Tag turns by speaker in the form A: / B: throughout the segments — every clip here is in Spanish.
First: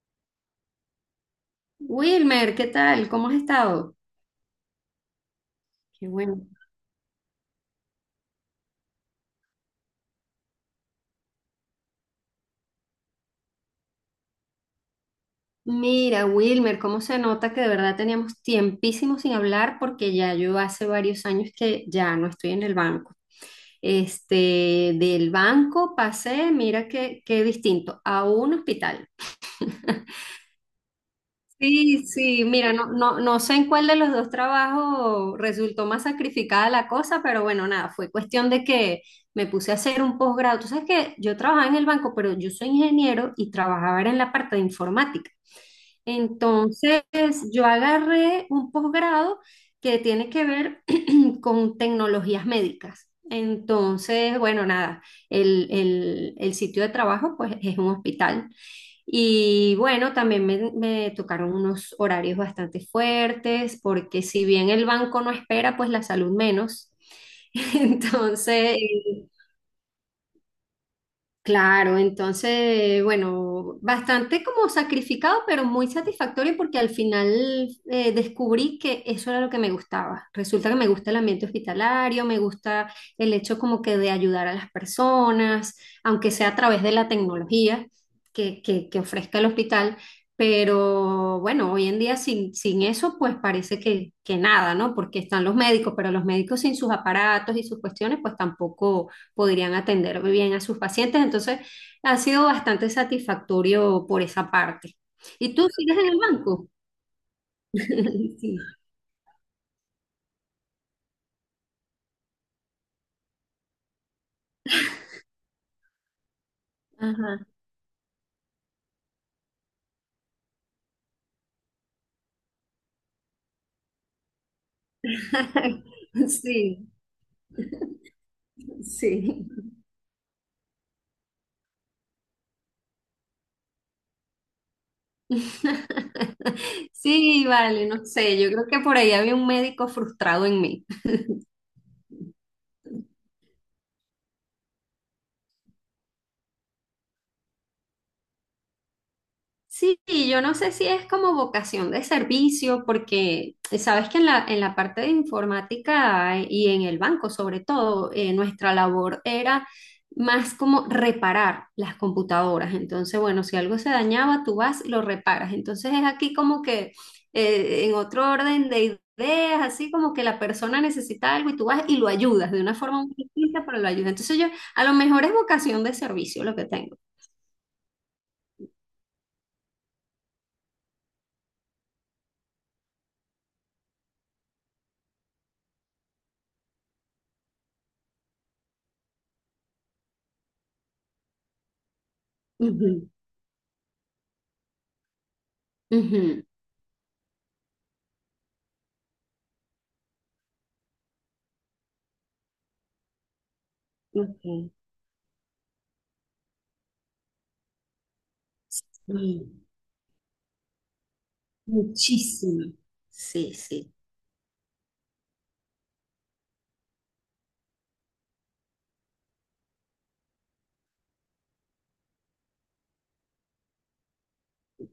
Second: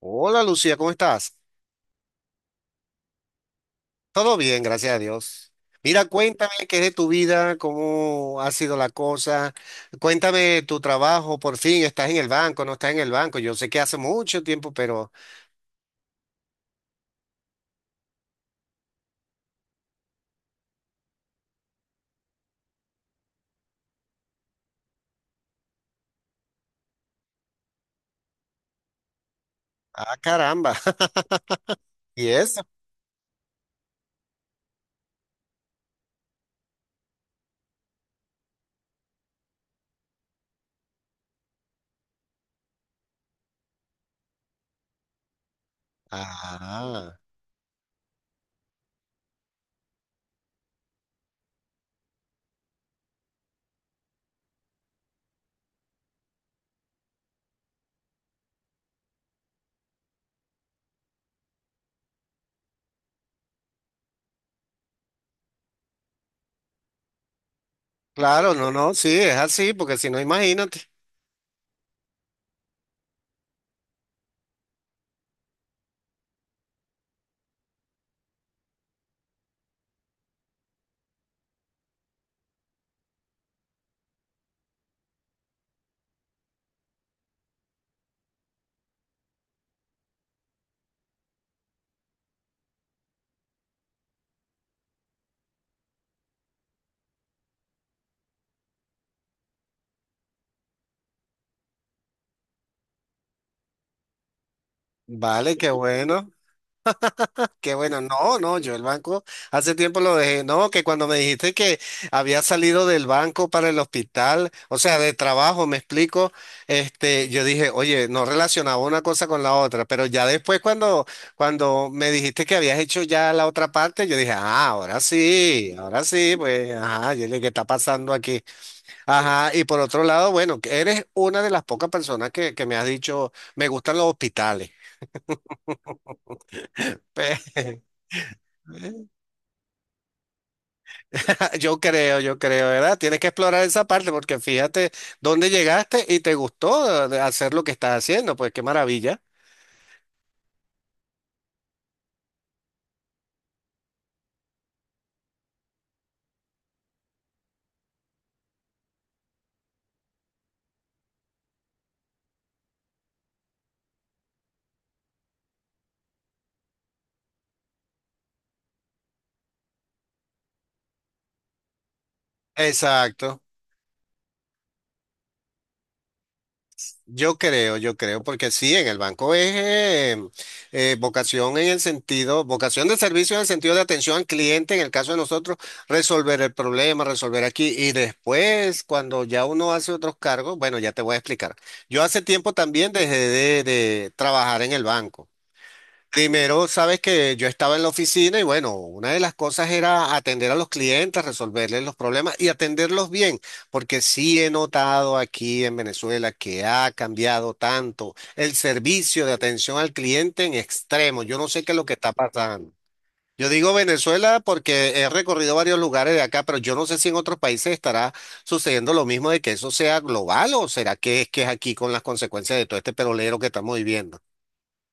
A: Hola Lucía, ¿cómo estás?
B: Wilmer, ¿qué tal? ¿Cómo has estado?
A: Todo bien, gracias a Dios. Mira,
B: Qué bueno.
A: cuéntame qué es de tu vida, cómo ha sido la cosa. Cuéntame tu trabajo, por fin, ¿estás en el banco, no estás en el banco? Yo sé que hace mucho tiempo, pero...
B: Mira, Wilmer, cómo se nota que de verdad teníamos tiempísimo sin hablar porque ya yo hace varios años que ya no estoy en el banco. Del banco pasé, mira qué distinto, a un hospital.
A: Ah, caramba.
B: Sí,
A: ¿Y
B: sí,
A: eso?
B: mira, no, no, no sé en cuál de los dos trabajos resultó más sacrificada la cosa, pero bueno, nada, fue cuestión de que me puse a hacer un posgrado. Tú sabes que yo trabajaba en el banco, pero yo soy ingeniero y trabajaba era en la parte de informática. Entonces,
A: Ah,
B: yo agarré un posgrado que tiene que ver con tecnologías médicas. Entonces, bueno, nada, el sitio de trabajo pues es un hospital. Y bueno, también me tocaron unos horarios bastante fuertes, porque si bien el banco no espera, pues la salud menos.
A: claro, no,
B: Entonces,
A: no, sí, es así, porque si no, imagínate.
B: claro, entonces, bueno, bastante como sacrificado, pero muy satisfactorio porque al final descubrí que eso era lo que me gustaba. Resulta que me gusta el ambiente hospitalario, me gusta el hecho como que de ayudar a las personas, aunque sea a través de la tecnología que ofrezca el hospital. Pero bueno, hoy en día sin eso, pues parece que nada, ¿no? Porque están los médicos, pero los médicos sin sus aparatos y sus cuestiones, pues tampoco podrían atender bien a sus pacientes. Entonces, ha sido bastante satisfactorio por esa parte. ¿Y
A: Vale,
B: tú
A: qué
B: sigues en el
A: bueno.
B: banco?
A: Qué bueno, no, no,
B: Sí.
A: yo el banco hace tiempo lo dejé, no, que cuando me dijiste que había salido del banco para el hospital, o sea, de trabajo, me explico,
B: Ajá.
A: yo dije, oye, no relacionaba una cosa con la otra, pero ya después cuando me dijiste que habías hecho ya la otra parte, yo dije, ah, ahora sí, pues,
B: Sí,
A: ajá, yo dije, ¿qué está pasando aquí?
B: sí.
A: Ajá, y por otro lado, bueno, que eres una de las pocas personas que me has dicho, me gustan los hospitales.
B: Sí,
A: Pe-
B: vale, no sé, yo creo que por ahí había un médico frustrado en mí.
A: Yo creo, ¿verdad? Tienes que explorar esa parte porque fíjate dónde llegaste y te gustó hacer lo que estás haciendo, pues qué maravilla.
B: Sí, yo no sé si es como vocación de servicio, porque sabes que en en la parte de informática y en el banco sobre todo, nuestra labor era más como reparar las computadoras. Entonces, bueno, si algo se dañaba, tú vas y lo reparas. Entonces es aquí como que en otro orden de ideas, así como que la persona necesita algo y tú vas y lo ayudas de una forma muy
A: Exacto,
B: distinta, pero lo ayudas. Entonces yo, a lo mejor es vocación de servicio lo que tengo.
A: yo creo, porque sí, en el banco es vocación en el sentido, vocación de servicio en el sentido de atención al cliente, en el caso de nosotros, resolver el problema, resolver aquí y después, cuando ya uno hace otros cargos, bueno, ya te voy a explicar. Yo hace tiempo también
B: Ujú,
A: dejé de trabajar en el banco.
B: ujú,
A: Primero, sabes que yo estaba en la oficina y bueno, una de las cosas era atender a los clientes, resolverles los problemas y atenderlos bien, porque sí
B: ok.
A: he notado aquí en Venezuela que ha cambiado tanto el servicio de
B: Sí,
A: atención al cliente en extremo. Yo no sé qué es lo que está pasando.
B: muchísimo.
A: Yo
B: Sí,
A: digo
B: sí.
A: Venezuela porque he recorrido varios lugares de acá, pero yo no sé si en otros países estará sucediendo lo mismo de que eso sea global o será que es aquí con las consecuencias de todo este perolero que estamos viviendo.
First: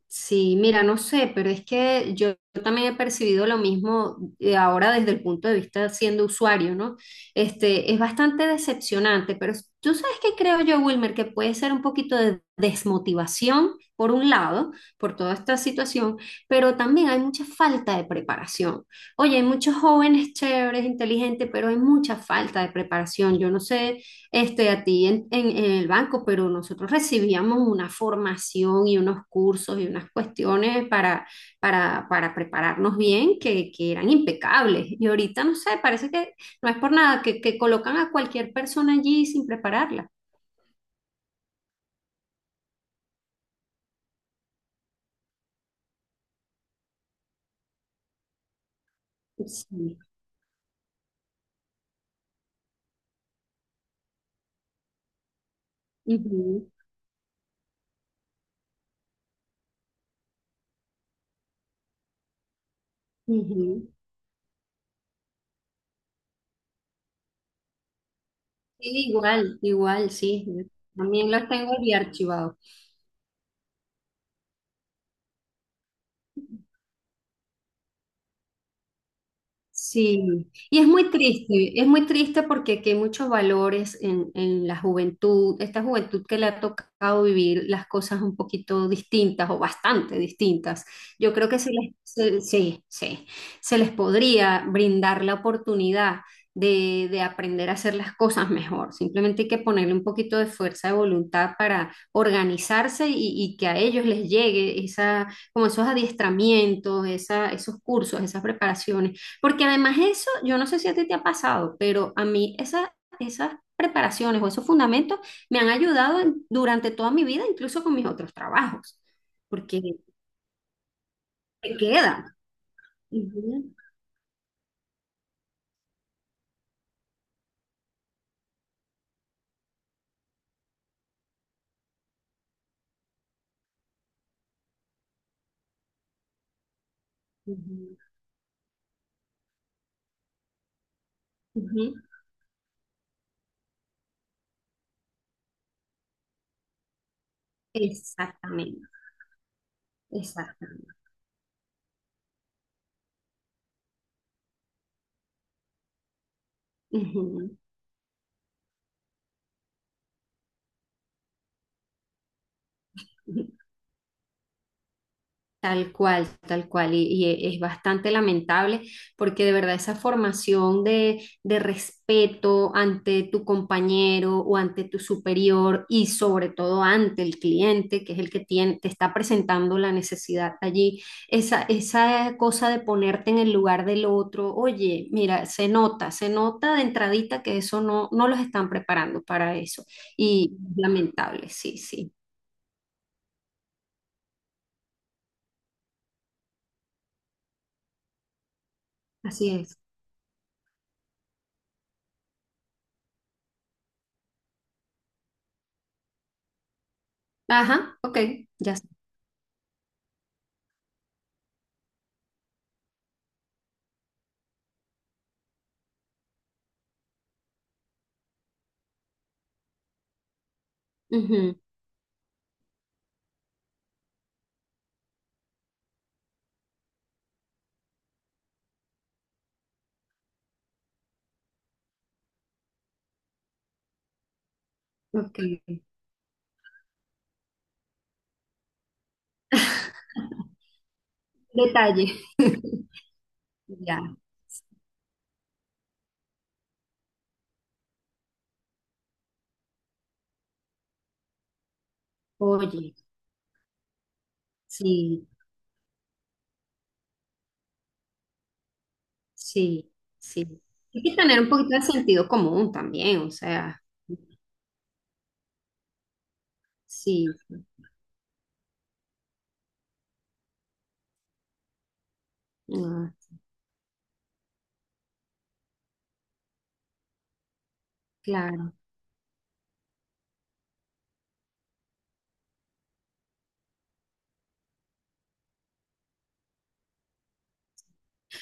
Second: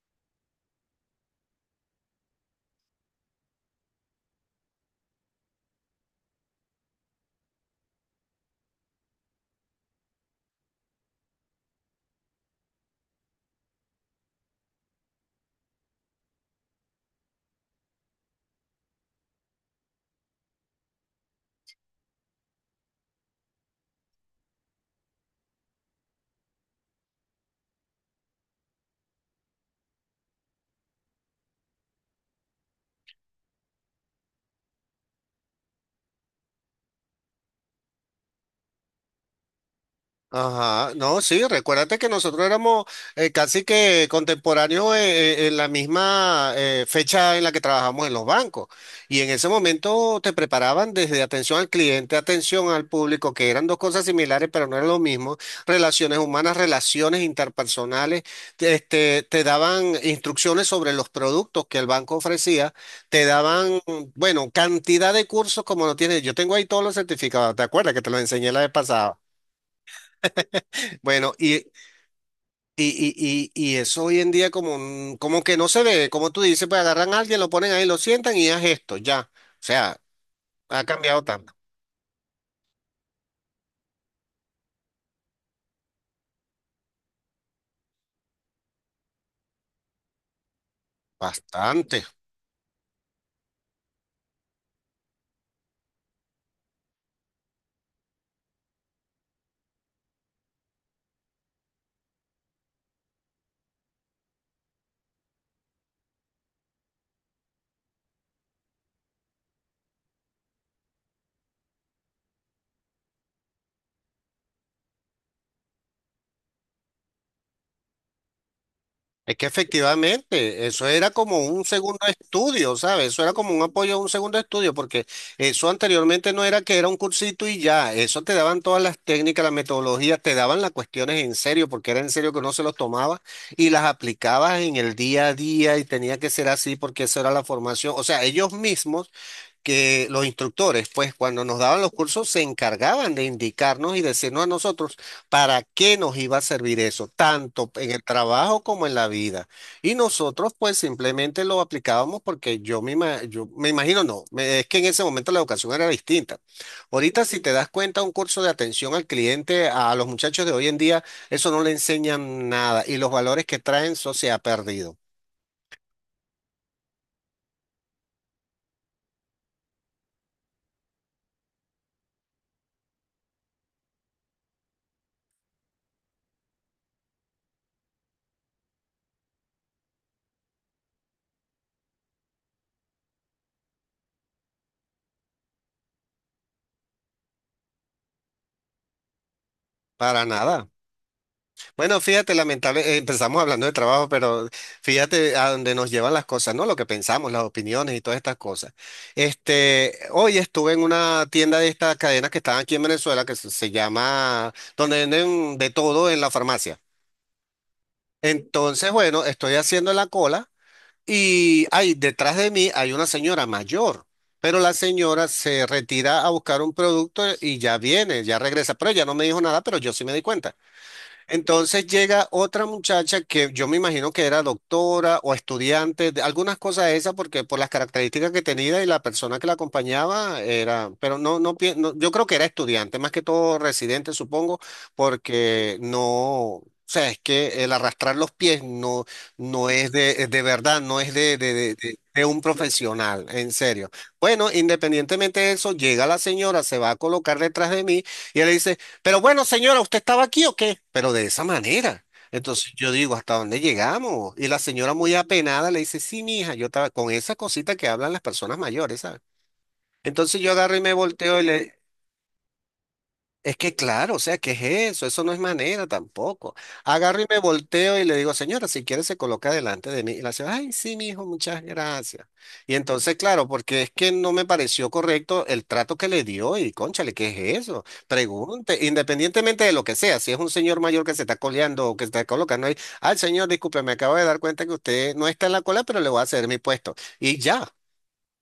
B: Sí, mira, no sé, pero es que yo también he percibido lo mismo ahora desde el punto de vista siendo usuario, ¿no? Es bastante decepcionante, pero tú sabes que creo yo, Wilmer, que puede ser un poquito de desmotivación, por un lado, por toda esta situación, pero también hay mucha falta de preparación. Oye, hay muchos jóvenes chéveres, inteligentes, pero hay mucha falta de preparación. Yo no sé. A ti en el banco, pero nosotros recibíamos una formación y unos cursos y unas cuestiones para prepararnos bien que eran impecables. Y ahorita, no sé, parece que no es por nada, que colocan a cualquier persona allí sin prepararla.
A: Ajá, no, sí, recuérdate que nosotros éramos casi que contemporáneos en la misma fecha en la que trabajamos en los bancos. Y en ese
B: Sí.
A: momento te preparaban desde atención al cliente, atención al público, que eran dos cosas similares, pero no era lo mismo. Relaciones humanas,
B: Ujú,
A: relaciones interpersonales, te daban instrucciones sobre los productos que el banco ofrecía, te daban,
B: ujú.
A: bueno, cantidad de cursos como no tienes. Yo tengo ahí todos los certificados, ¿te acuerdas que te los enseñé la vez
B: Sí,
A: pasada?
B: igual, igual, sí. También
A: Bueno,
B: los tengo bien archivados.
A: y, y eso hoy en día como que no se ve, como tú dices, pues agarran a alguien, lo ponen ahí, lo sientan y haz esto, ya. O sea,
B: Sí, y
A: ha cambiado tanto.
B: es muy triste porque aquí hay muchos valores en la juventud, esta juventud que le ha tocado vivir las cosas un poquito distintas o bastante distintas. Yo creo que
A: Bastante.
B: sí, sí, se les podría brindar la oportunidad de aprender a hacer las cosas mejor. Simplemente hay que ponerle un poquito de fuerza de voluntad para organizarse y que a ellos les llegue esa, como esos adiestramientos, esa, esos cursos, esas preparaciones porque además eso, yo no sé si a ti te ha pasado, pero a mí esas, esas preparaciones o esos fundamentos me han ayudado durante toda mi vida, incluso con mis otros trabajos,
A: Es que
B: porque
A: efectivamente, eso era como un
B: te
A: segundo
B: quedan.
A: estudio, ¿sabes? Eso era como un
B: Ujú,
A: apoyo a un segundo estudio, porque eso anteriormente no era que era un cursito y ya, eso te daban todas las técnicas, las metodologías, te daban las cuestiones en serio, porque era en serio que uno se los tomaba y las aplicabas en el día a día y tenía que ser así porque esa era la formación.
B: ujú,
A: O sea, ellos mismos que los instructores, pues cuando nos daban los
B: ujú.
A: cursos, se encargaban de indicarnos y decirnos a nosotros para qué nos iba a servir eso, tanto en el trabajo
B: Exactamente,
A: como en la vida. Y nosotros, pues
B: exactamente.
A: simplemente lo aplicábamos porque yo me imagino, no, me- es que en ese momento la educación era distinta. Ahorita, si te
B: Ujú,
A: das cuenta, un curso de atención al cliente, a los muchachos de hoy en día, eso no le enseñan nada y los valores
B: ujú.
A: que traen, eso se ha perdido.
B: Tal cual, y, es bastante lamentable porque de verdad esa formación de respeto ante tu compañero o ante tu superior y sobre todo ante el cliente, que es el que tiene, te está presentando la necesidad allí, esa cosa de ponerte en el lugar del otro, oye, mira, se nota de entradita que eso no, no los están preparando para eso
A: Para
B: y
A: nada.
B: lamentable, sí,
A: Bueno,
B: sí,
A: fíjate, lamentable, empezamos hablando de trabajo, pero fíjate a dónde nos llevan las cosas, ¿no? Lo que pensamos, las opiniones y todas estas cosas.
B: así es.
A: Hoy estuve en una tienda de estas cadenas que están aquí en Venezuela, que se llama, donde venden de todo en la farmacia.
B: Ajá, ok, ya
A: Entonces, bueno, estoy haciendo la cola y ahí detrás de mí hay una señora mayor, pero la señora se retira a buscar un producto y ya viene, ya regresa, pero ella no me dijo nada, pero yo sí me di cuenta.
B: sé.
A: Entonces llega otra muchacha que yo me imagino que era doctora o estudiante, de algunas cosas de esas, porque por las características que tenía y la persona que la acompañaba era, pero no, no, no, yo creo que era estudiante, más que todo residente, supongo,
B: Ok.
A: porque no, o sea, es que el arrastrar los pies no, no es de verdad, no es de,
B: Detalle.
A: de un profesional, en serio.
B: Ya.
A: Bueno, independientemente de eso, llega la señora, se va a colocar detrás de mí y él dice, pero bueno, señora, ¿usted estaba aquí o qué? Pero de esa manera. Entonces yo
B: Oye,
A: digo, ¿hasta dónde llegamos? Y la señora muy
B: sí,
A: apenada le dice, sí, mija, yo estaba con esa cosita que hablan las personas mayores, ¿sabes?
B: sí,
A: Entonces yo
B: sí.
A: agarro y me
B: Hay que
A: volteo
B: tener
A: y
B: un poquito
A: le,
B: de sentido común también, o
A: es que
B: sea,
A: claro, o sea, ¿qué es eso? Eso no es manera tampoco. Agarro y
B: sí.
A: me volteo y le digo, señora, si quiere se coloca delante de mí. Y la señora, ay, sí, mi hijo, muchas gracias. Y
B: Ah,
A: entonces, claro, porque es que no me pareció correcto el trato que le dio y, cónchale, ¿qué es eso?
B: claro.
A: Pregunte, independientemente de lo que sea, si es un señor mayor que se está coleando o que se está colocando ahí, ay, señor, disculpe, me acabo de dar cuenta que usted no está en la cola, pero le voy a ceder mi puesto. Y ya,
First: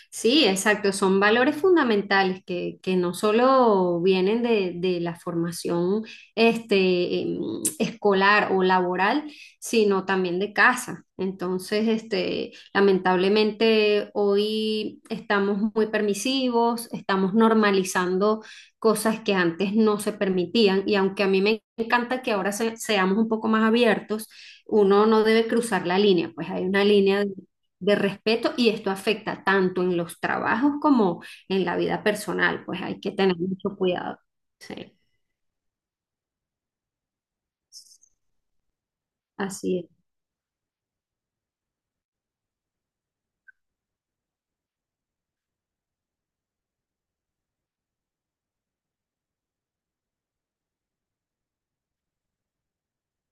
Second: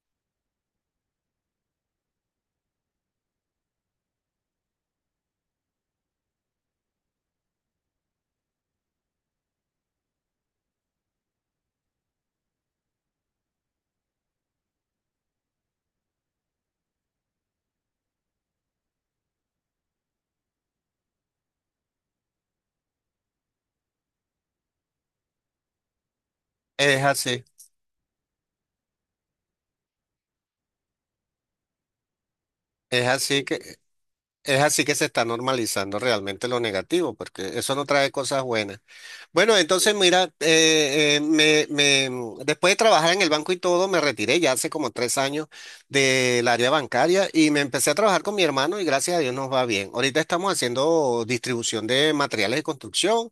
B: Sí, exacto, son valores fundamentales que no solo vienen de la formación este, em, escolar o laboral, sino también de casa. Entonces, lamentablemente hoy estamos muy permisivos, estamos normalizando cosas que antes no se permitían y aunque a mí me encanta que ahora seamos un poco más abiertos, uno no debe cruzar la línea, pues hay una
A: es
B: línea
A: así,
B: de respeto y esto afecta tanto en los trabajos como en la vida personal, pues hay
A: es
B: que tener
A: así que...
B: mucho cuidado.
A: Es así que
B: Sí,
A: se está normalizando realmente lo negativo, porque eso no trae cosas buenas. Bueno,
B: así es.
A: entonces mira, después de trabajar en el banco y todo, me retiré ya hace como 3 años del área bancaria y me empecé a trabajar con mi hermano y gracias a Dios nos va bien. Ahorita estamos haciendo distribución de materiales de construcción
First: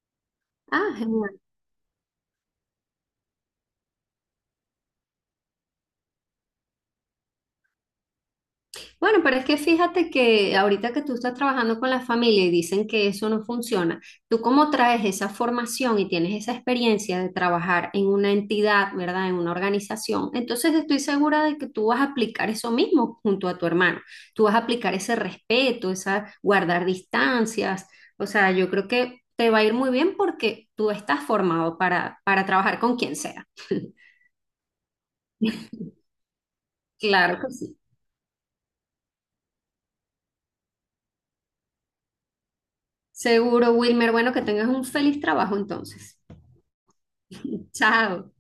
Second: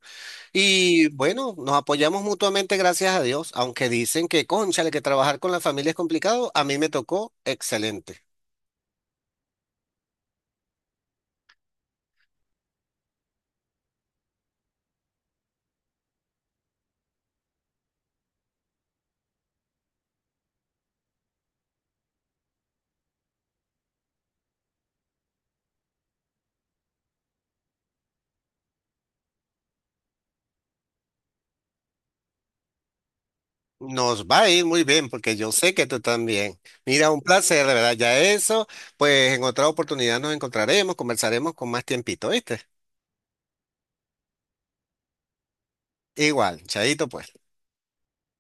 B: Ah,
A: y
B: genial.
A: bueno, nos apoyamos mutuamente, gracias a Dios, aunque dicen que, cónchale, que trabajar con la familia es complicado, a mí me tocó excelente.
B: Bueno, pero es que fíjate que ahorita que tú estás trabajando con la familia y dicen que eso no funciona, tú como traes esa formación y tienes esa experiencia de trabajar en una entidad, ¿verdad? En una organización, entonces estoy segura de que tú vas a aplicar eso mismo junto a tu hermano. Tú vas a aplicar ese respeto, esa guardar distancias. O sea, yo creo que te va a ir muy bien porque tú estás formado para trabajar con quien sea.
A: Nos va a ir muy bien porque yo sé que tú también. Mira, un
B: Claro que
A: placer, de
B: sí.
A: verdad. Ya eso, pues en otra oportunidad nos encontraremos, conversaremos con más tiempito, ¿viste?
B: Seguro, Wilmer. Bueno, que tengas un feliz trabajo entonces.
A: Igual, chaito pues.
B: Chao.